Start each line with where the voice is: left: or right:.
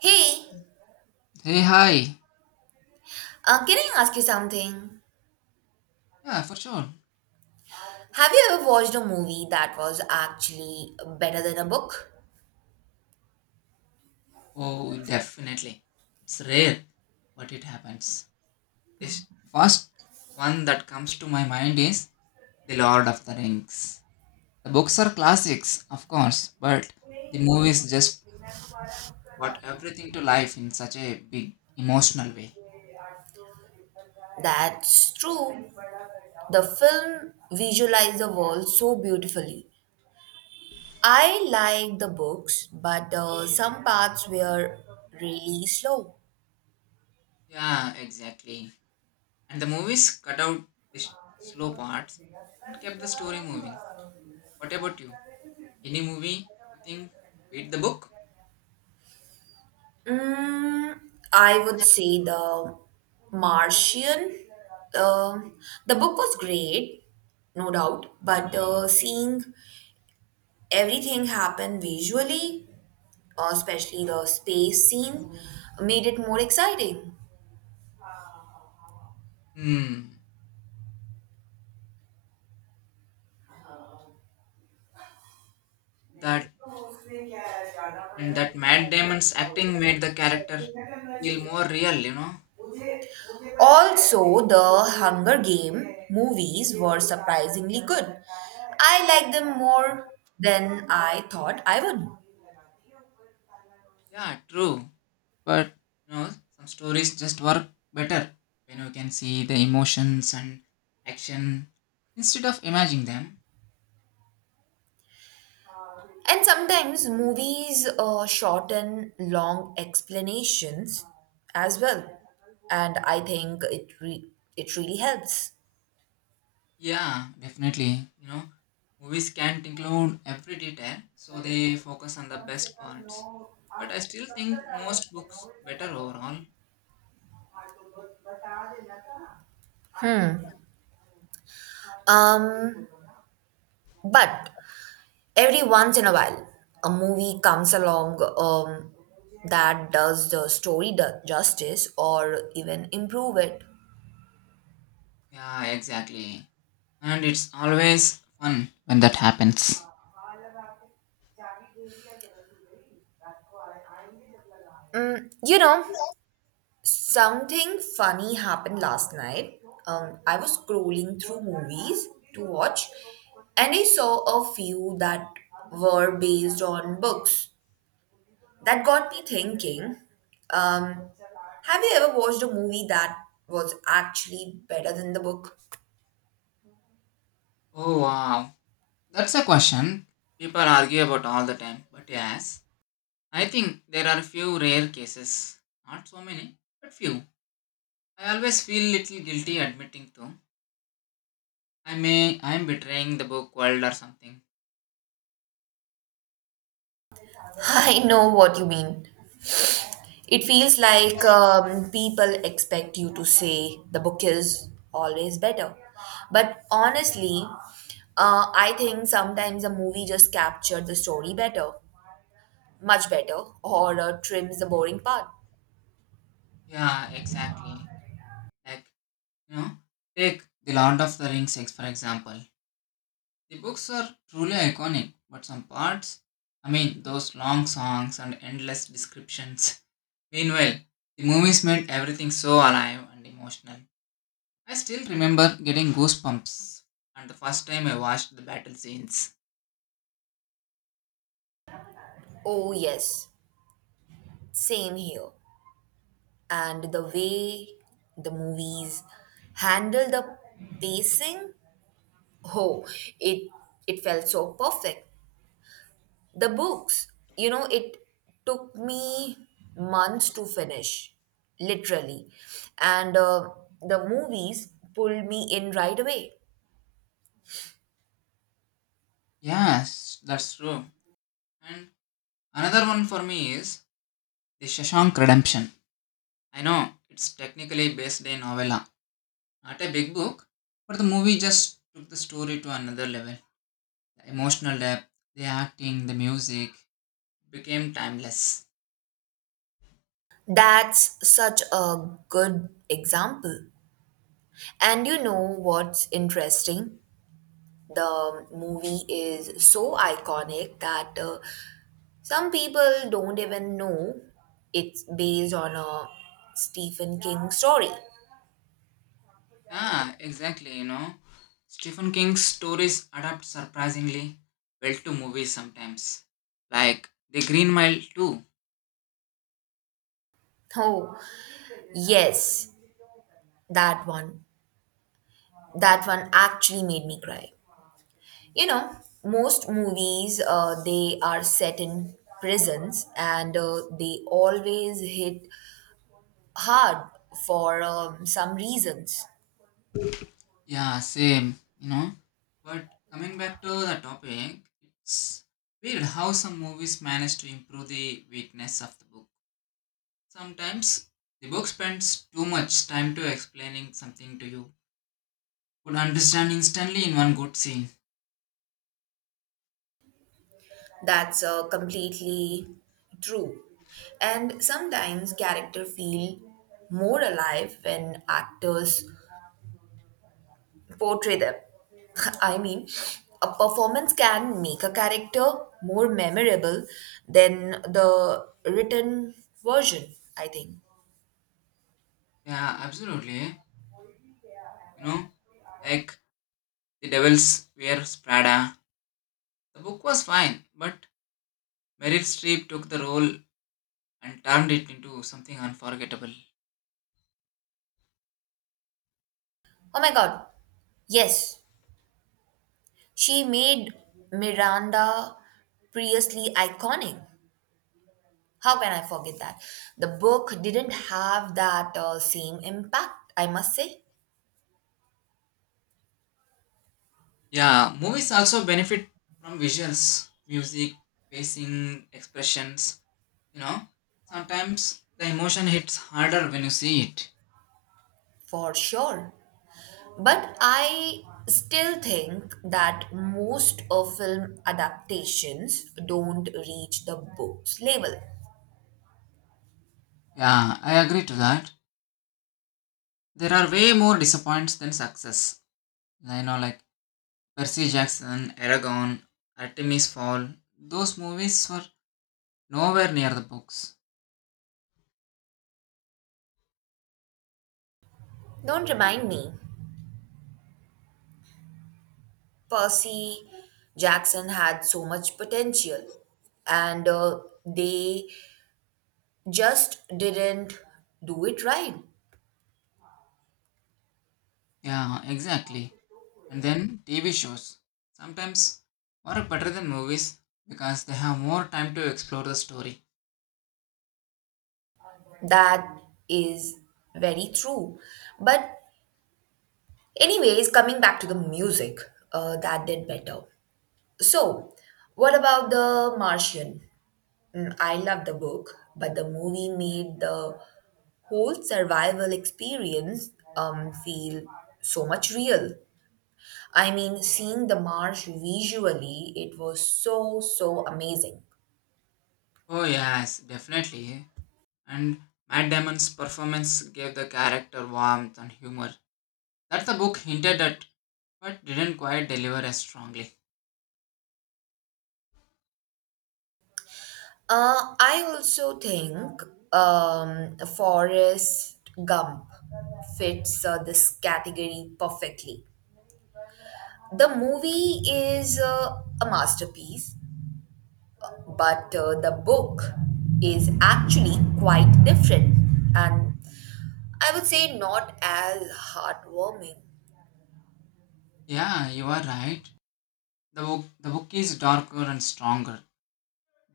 right: Hey,
left: Hey, hi.
right: can I ask you something?
left: Yeah, for sure.
right: Have you ever watched a movie that was actually better than a book?
left: Oh, definitely. It's rare, but it happens. This first one that comes to my mind is The Lord of the Rings. The books are classics, of course, but the movies just brought everything to life in such a big emotional way.
right: That's true. The film visualized the world so beautifully. I like the books, but some parts were really slow.
left: Yeah, exactly. And the movies cut out the sh- slow parts and kept the story moving. What about you? Any movie you think beat the book?
right: Mm, I would say the Martian. Um, the book was great, no doubt, but seeing everything happen visually especially the space scene, made it more exciting.
left: Hmm. That and that Matt Damon's acting made the character feel more real.
right: Also, the Hunger Game movies were surprisingly good. I liked them more than I thought I would.
left: Yeah, true. But you know, some stories just work better when you can see the emotions and action instead of imagining them.
right: And sometimes movies shorten long explanations as well, and I think it really helps.
left: Yeah, definitely. You know, movies can't include every detail, so they focus on the best parts. But I still think most books better overall.
right: Hmm. Um, but every once in a while a movie comes along that does the story justice or even improve it.
left: Yeah, exactly. And it's always fun when that happens.
right: You know, something funny happened last night. I was scrolling through movies to watch, and I saw a few that were based on books that got me thinking. um, have you ever watched a movie that was actually better than the book?
left: Oh wow. That's a question people argue about all the time. But yes, I think there are few rare cases. Not so many, but few. I always feel little guilty admitting to. I'm betraying the book world or something.
right: I know what you mean. It feels like people expect you to say the book is always better. But honestly, I think sometimes a movie just captured the story better, much better, or trims the boring part.
left: Yeah, exactly. Like you know, take the Lord of the Rings for example. The books are truly iconic, but some parts, I mean, those long songs and endless descriptions. Meanwhile, the movies made everything so alive and emotional. I still remember getting goosebumps and the first time I watched the battle scenes.
right: Oh, yes, same here. And the way the movies handle the pacing, oh, it, it felt so perfect. The books, you know, it took me months to finish, literally. And the movies pulled me in right away.
left: Yes, that's true. And another one for me is The Shashank Redemption. I know it's technically based in novella, not a big book, but the movie just took the story to another level. The emotional depth, the acting, the music became timeless.
right: That's such a good example. And you know what's interesting? The movie is so iconic that some people don't even know it's based on a Stephen King story.
left: Ah, exactly, you know. Stephen King's stories adapt surprisingly well to movies sometimes. Like The Green Mile too.
right: Oh, yes, that one. That one actually made me cry. You know, most movies they are set in prisons and they always hit hard for some reasons.
left: Yeah, same, you know. But coming back to the topic, it's weird how some movies manage to improve the weakness of the book. Sometimes the book spends too much time to explaining something to you. Would understand instantly in one good scene.
right: That's completely true. And sometimes character feel more alive when actors portray them. I mean, a performance can make a character more memorable than the written version, I think.
left: Yeah, absolutely. You know, like The Devils Wear Prada. The book was fine, but Meryl Streep took the role and turned it into something unforgettable.
right: Oh my god, yes, she made Miranda previously iconic. How can I forget that? The book didn't have that same impact, I must say,
left: Yeah, movies also benefit from visuals, music, pacing, expressions. You know, sometimes the emotion hits harder when you see it.
right: for sure. But I still think that most of film adaptations don't reach the book's level.
left: Yeah, I agree to that. There are way more disappointments than success. You know, like Percy Jackson, Aragon, Artemis Fowl. Those movies were nowhere near the books.
right: Don't remind me, Percy Jackson had so much potential and they just didn't do it right.
left: Yeah, exactly. And then TV shows sometimes work better than movies because they have more time to explore the story.
right: That is very true. But, anyways, coming back to the music, that did better. So, what about The Martian? Mm, I love the book, but the movie made the whole survival experience feel so much real. I mean, seeing the marsh visually, it was so, so amazing.
left: Oh yes, definitely. And Matt Damon's performance gave the character warmth and humor that the book hinted at, but didn't quite deliver as strongly.
right: I also think Forrest Gump fits this category perfectly. The movie is a masterpiece, but the book is actually quite different, and I would say not as heartwarming.
left: Yeah, you are right. The book is darker and stronger.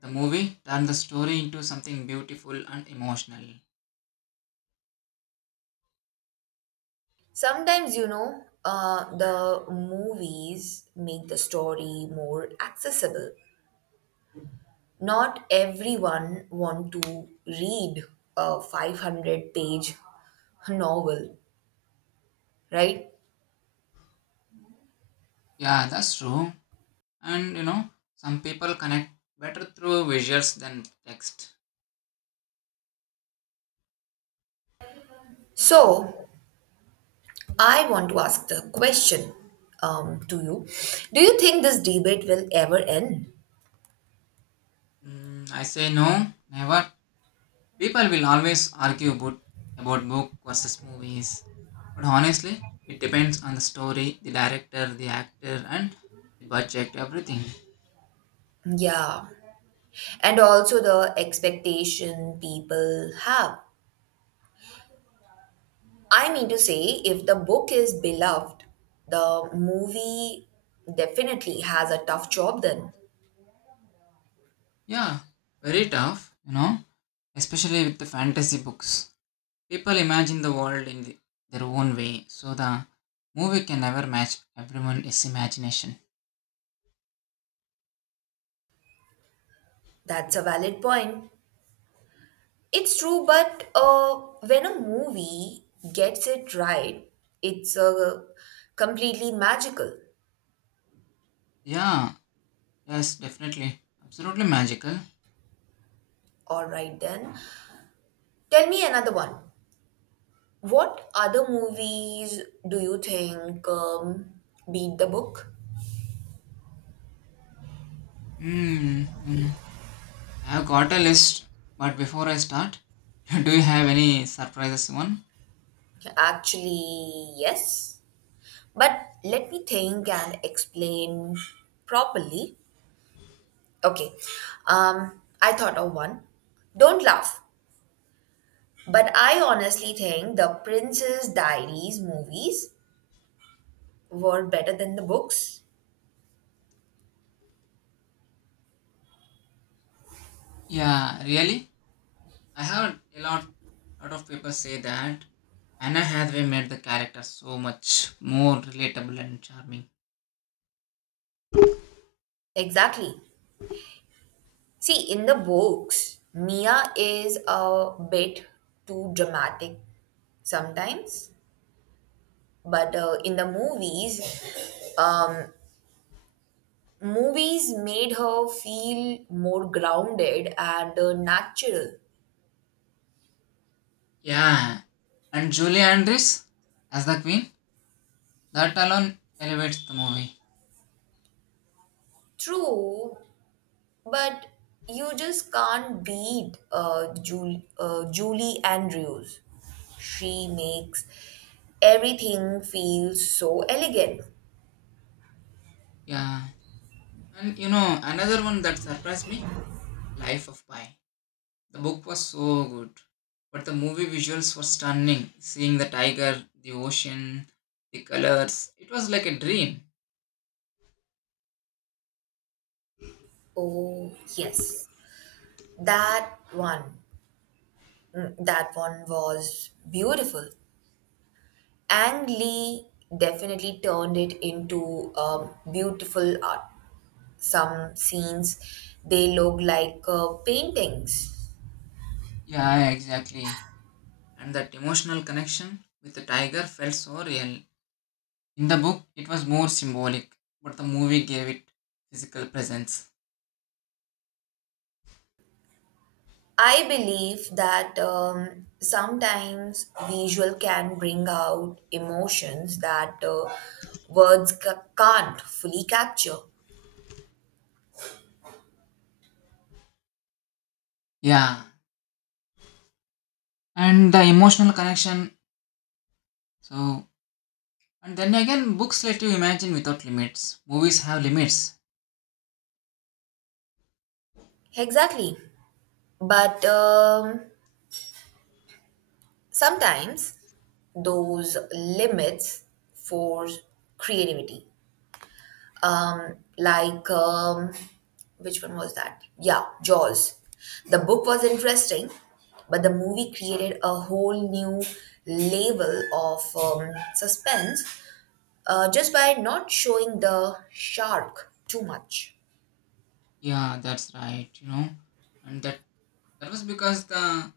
left: The movie turned the story into something beautiful and emotional.
right: Sometimes, you know, the movies make the story more accessible. Not everyone want to read a 500-page novel, right?
left: Yeah, that's true. And you know, some people connect better through visuals than text.
right: So I want to ask the question, to you, do you think this debate will ever end?
left: Mm, I say no, never. People will always argue about book versus movies. But honestly, it depends on the story, the director, the actor, and the budget, everything.
right: Yeah, and also the expectation people have. I mean to say, if the book is beloved, the movie definitely has a tough job then.
left: Yeah, very tough, you know, especially with the fantasy books. People imagine the world in the, their own way, so the movie can never match everyone's imagination.
right: That's a valid point. It's true, but when a movie gets it right, it's completely magical.
left: Yeah, yes, definitely. Absolutely magical.
right: All right, then. Tell me another one. What other movies do you think beat the book?
left: Hmm. Hmm. I have got a list, but before I start, do you have any surprises one?
right: Actually, yes. But let me think and explain properly. Okay, I thought of one. Don't laugh, but I honestly think the Princess Diaries movies were better than the books.
left: Yeah, really? I heard a lot of people say that Anna Hathaway made the character so much more relatable and charming.
right: Exactly. See, in the books, Mia is a bit too dramatic sometimes, but in the movies, um, movies made her feel more grounded and natural.
left: Yeah, and Julie Andrews as the queen, that alone elevates the movie.
right: True, but you just can't beat Julie Andrews. She makes everything feel so elegant.
left: Yeah, and you know another one that surprised me, Life of Pi. The book was so good, but the movie visuals were stunning. Seeing the tiger, the ocean, the colors, it was like a dream.
right: Oh, yes, that one. Mm, that one was beautiful. Ang Lee definitely turned it into beautiful art. Some scenes, they look like paintings.
left: Yeah, exactly. And that emotional connection with the tiger felt so real. In the book, it was more symbolic, but the movie gave it physical presence.
right: I believe that sometimes visual can bring out emotions that can't fully capture.
left: Yeah, and the emotional connection. So, and then again, books let you imagine without limits. Movies have limits.
right: Exactly. But sometimes those limits force creativity. um, like um, which one was that? Yeah, Jaws. The book was interesting, but the movie created a whole new level of suspense just by not showing the shark too much.
left: Yeah, that's right, you know. And that was because the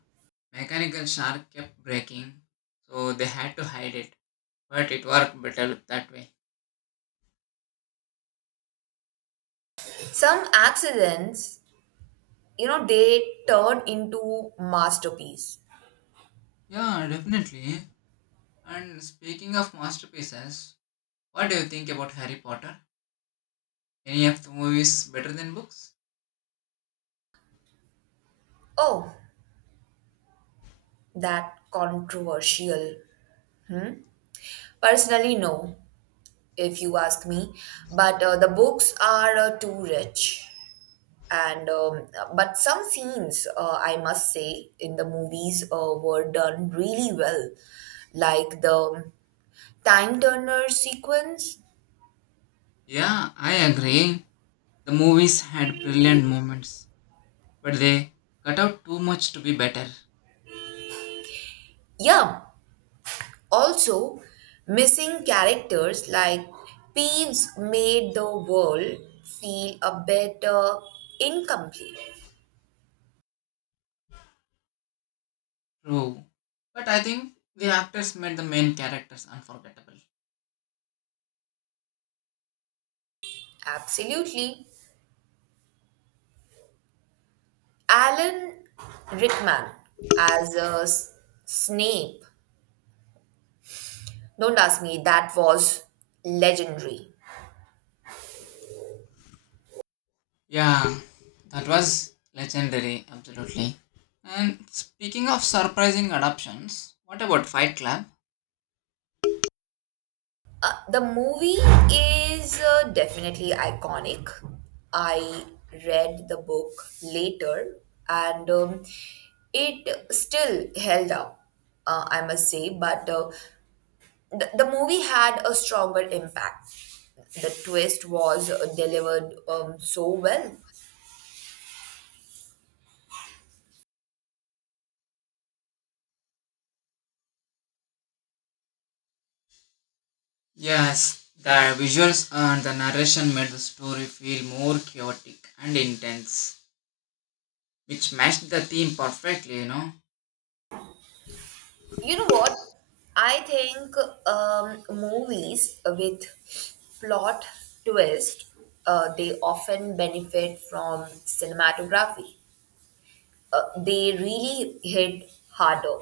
left: mechanical shark kept breaking, so they had to hide it. But it worked better that way.
right: Some accidents, you know, they turn into masterpiece.
left: Yeah, definitely. And speaking of masterpieces, what do you think about Harry Potter? Any of the movies better than books?
right: Oh, that controversial. Personally, no, if you ask me, but the books are too rich. And But some scenes I must say in the movies were done really well, like the time turner sequence.
left: Yeah, I agree. The movies had brilliant moments, but they cut out too much to be better.
right: Yeah, also missing characters like peeves made the world feel a bit incomplete.
left: True. But I think the actors made the main characters unforgettable.
right: Absolutely. Alan Rickman as Snape, don't ask me, that was legendary.
left: Yeah, that was legendary, absolutely. And speaking of surprising adaptations, what about Fight Club?
right: The movie is definitely iconic. I read the book later and it still held up, I must say, but the movie had a stronger impact. The twist was delivered so well.
left: Yes, the visuals and the narration made the story feel more chaotic and intense, which matched the theme perfectly, you know.
right: You know what? I think movies with plot twist, they often benefit from cinematography. They really hit harder.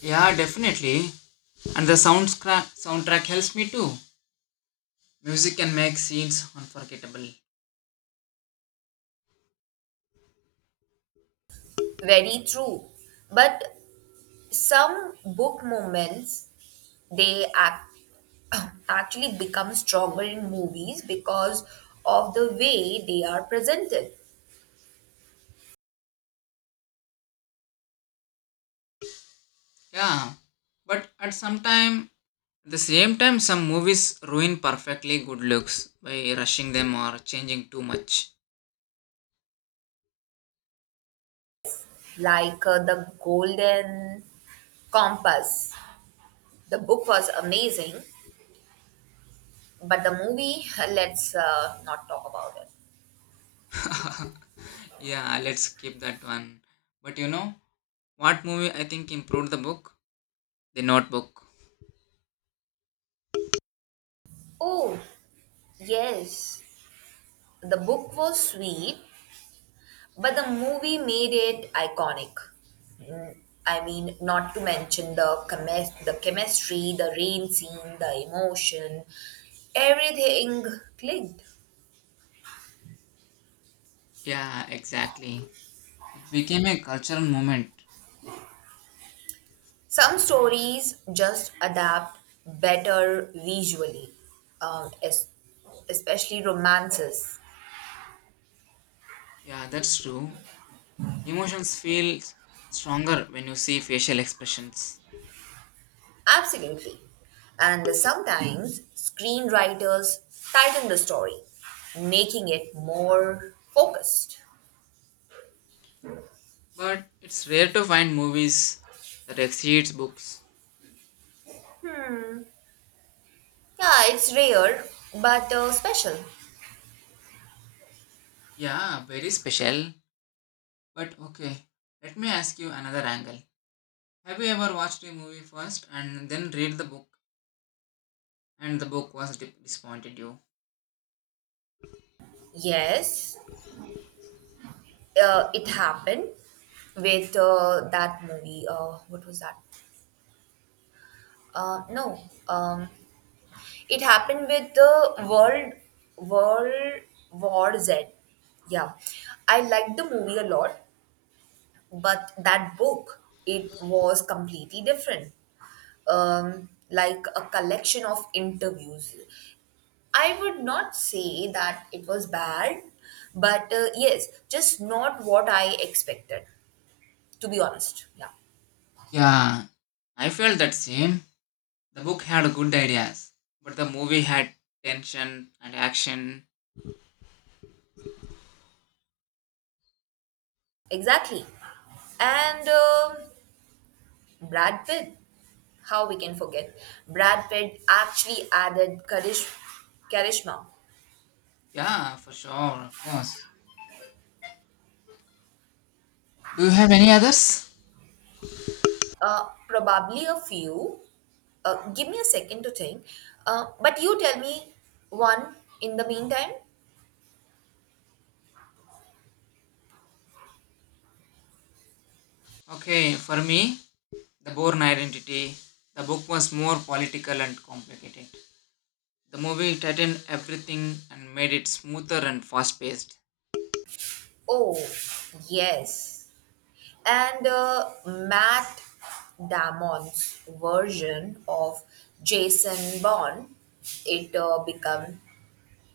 left: Yeah, definitely. And the soundtrack helps me too. Music can make scenes unforgettable.
right: Very true. But some book moments they act actually become stronger in movies because of the way they are presented,
left: Yeah, but at the same time, some movies ruin perfectly good looks by rushing them or changing too much.
right: like the golden compass. The book was amazing, but the movie, let's not talk about it.
left: Yeah, let's skip that one. But you know what movie I think improved the book? The Notebook.
right: Oh, yes. The book was sweet, but the movie made it iconic. Mm, I mean, not to mention the chemistry, the rain scene, the emotion, everything clicked.
left: Yeah, exactly. It became a cultural moment.
right: Some stories just adapt better visually, um, es- especially romances.
left: Yeah, that's true. Emotions feel stronger when you see facial expressions.
right: Absolutely. And sometimes screenwriters tighten the story, making it more focused.
left: But it's rare to find movies that exceeds books.
right: Yeah, it's rare, but special.
left: Yeah, very special. But okay, let me ask you another angle. Have you ever watched a movie first and then read the book and the book was disappointed you?
right: Yes, it happened with that movie. What was that? No, um, it happened with the World War Z. Yeah, I liked the movie a lot, but that book it was completely different. Like a collection of interviews. I would not say that it was bad, but yes, just not what I expected, to be honest. Yeah,
left: Yeah, I felt that same. The book had good ideas, but the movie had tension and action.
right: exactly. And Brad Pitt, how we can forget? Brad Pitt actually added charisma.
left: Yeah, for sure, of course. Do you have any others?
right: Probably a few. Give me a second to think. But you tell me one in the meantime.
left: Okay, for me, The Bourne Identity. The book was more political and complicated. The movie tightened everything and made it smoother and fast paced.
right: Oh, yes. And Matt Damon's version of Jason Bourne, it become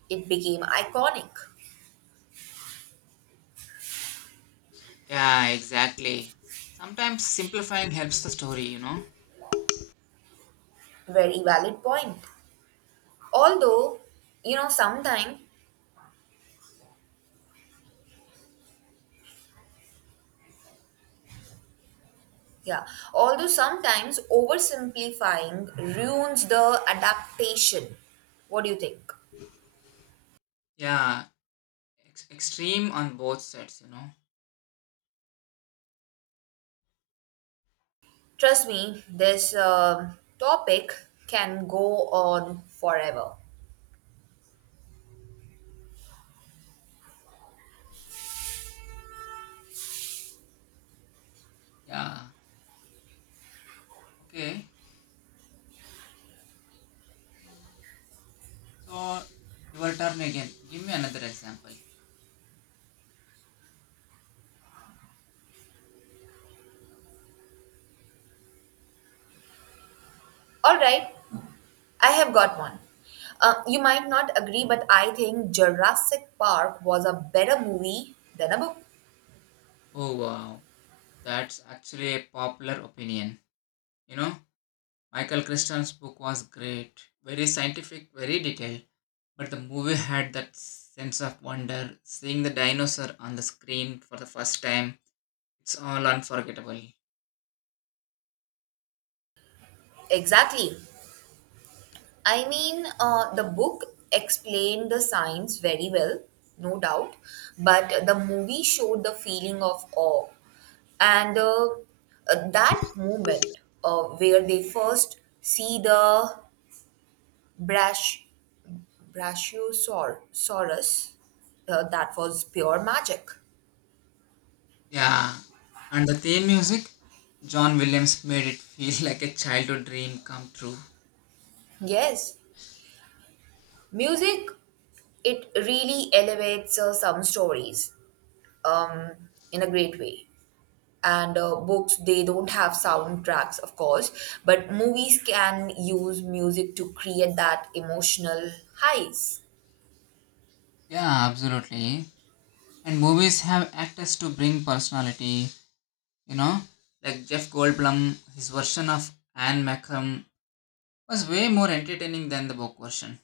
right: it became iconic.
left: Yeah, exactly. Sometimes simplifying helps the story, you know?
right: Very valid point. Although, you know, sometimes, yeah, although sometimes oversimplifying ruins the adaptation. What do you think?
left: Yeah, extreme on both sides, you know?
right: Trust me, this topic can go on forever.
left: Yeah, okay. So, your turn again. Give me another example.
right: All right, I have got one. You might not agree, but I think Jurassic Park was a better movie than a book.
left: Oh, wow. That's actually a popular opinion. You know, Michael Crichton's book was great. Very scientific, very detailed. But the movie had that sense of wonder. Seeing the dinosaur on the screen for the first time, it's all unforgettable.
right: Exactly. I mean, the book explained the science very well, no doubt, but the movie showed the feeling of awe and that moment where they first see the brash, brachiosaurus, that was pure magic.
left: Yeah. And the theme music, John Williams made it feel like a childhood dream come true.
right: Yes, music, it really elevates some stories um, in a great way. And books, they don't have soundtracks, of course, but movies can use music to create that emotional highs.
left: Yeah, absolutely. And movies have actors to bring personality, you know? Like Jeff Goldblum, his version of Anne Macum was way more entertaining than the book version.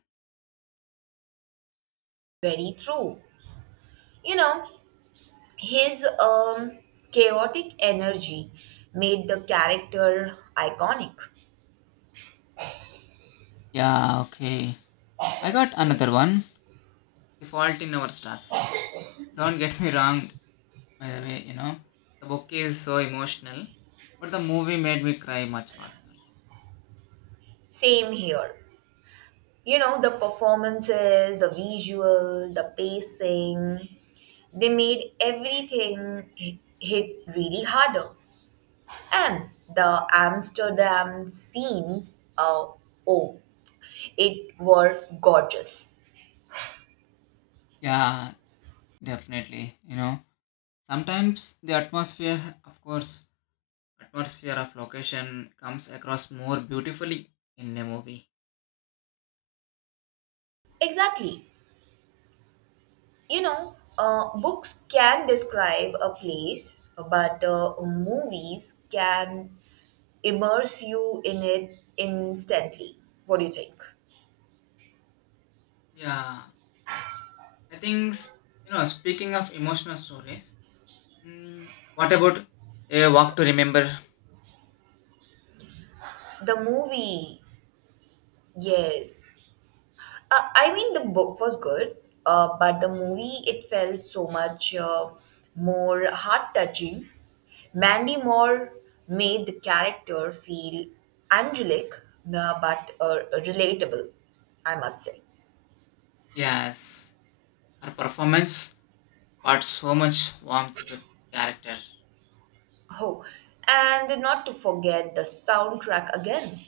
right: Very true. You know, his chaotic energy made the character iconic.
left: Yeah, okay. I got another one. The Fault in Our Stars. Don't get me wrong, by the way, you know, the book is so emotional, but the movie made me cry much faster.
right: Same here. You know, the performances, the visual, the pacing, they made everything hit really harder. And the amsterdam scenes, oh, it were gorgeous.
left: Yeah, definitely. You know, sometimes the atmosphere, of course, atmosphere of location comes across more beautifully in a movie.
right: Exactly. You know, books can describe a place, but movies can immerse you in it instantly. What do you think?
left: Yeah, I think, you know, speaking of emotional stories, mm, what about A Walk to Remember?
right: The movie, yes. I mean, the book was good, but the movie it felt so much more heart touching. Mandy Moore made the character feel angelic, but relatable, I must say.
left: Yes, her performance brought so much warmth to the character.
right: Oh, and not to forget the soundtrack again.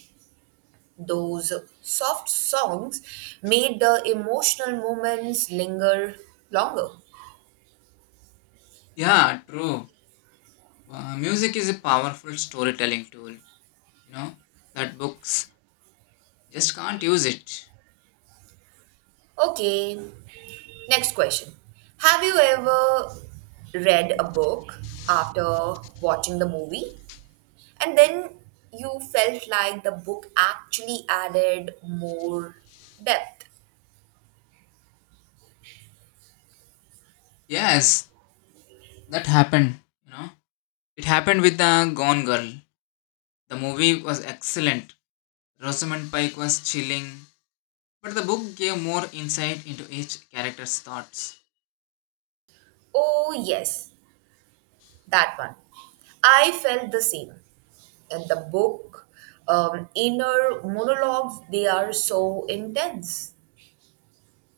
right: Those soft songs made the emotional moments linger longer.
left: Yeah, true. Music is a powerful storytelling tool, you know, that books just can't use it.
right: Okay, next question. Have you ever read a book after watching the movie and then you felt like the book actually added more depth?
left: Yes, that happened, you know. It happened with the Gone Girl. The movie was excellent. Rosamund Pike was chilling, but the book gave more insight into each character's thoughts.
right: Oh, yes, that one. I felt the same. And the book, inner monologues, they are so intense.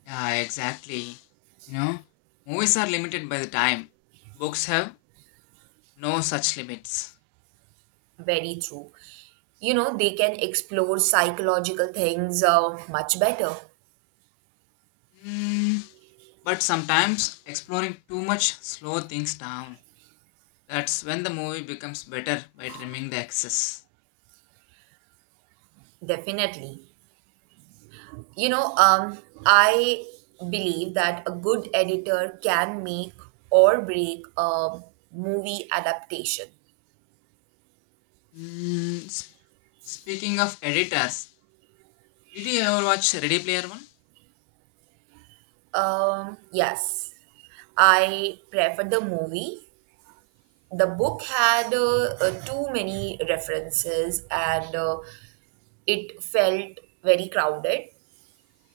left: Yeah, exactly. You know, movies are limited by the time. Books have no such limits.
right: Very true. You know, they can explore psychological things much better.
left: Mm, but sometimes exploring too much slow things down. That's when the movie becomes better by trimming the excess.
right: Definitely. You know, I believe that a good editor can make or break a movie adaptation.
left: Mm, speaking of editors, did you ever watch Ready Player One?
right: Yes, I preferred the movie. The book had too many references and it felt very crowded,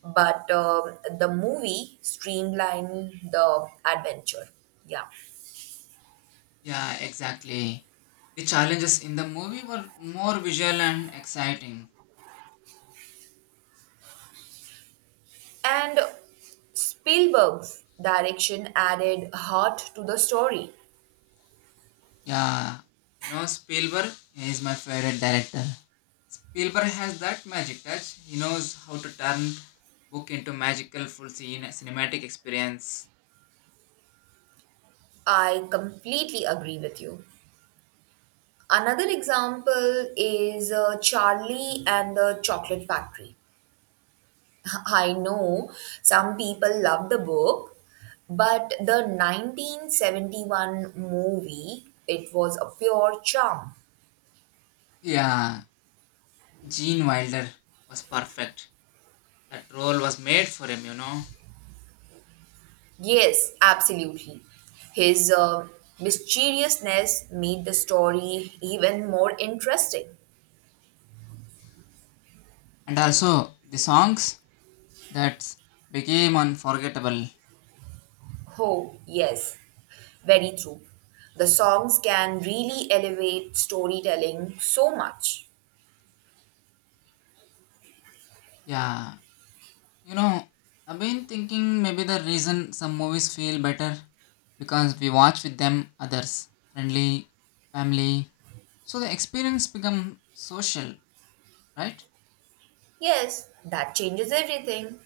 right: but the movie streamlined the adventure. Yeah.
left: Yeah, exactly. The challenges in the movie were more visual and exciting.
right: And Spielberg's direction added heart to the story.
left: Yeah, you know, Spielberg is my favorite director. Spielberg has that magic touch. He knows how to turn book into magical full scene cinematic experience.
right: I completely agree with you. Another example is Charlie and the Chocolate Factory. I know some people love the book, but the 1971 movie, it was a pure charm.
left: Yeah, Gene Wilder was perfect. That role was made for him, you know.
right: Yes, absolutely. His mysteriousness made the story even more interesting.
left: And also the songs that became unforgettable.
right: Oh, yes, very true. The songs can really elevate storytelling so much.
left: Yeah, you know, I've been thinking maybe the reason some movies feel better because we watch with them others, friendly, family, so the experience become social, right?
right: Yes, that changes everything.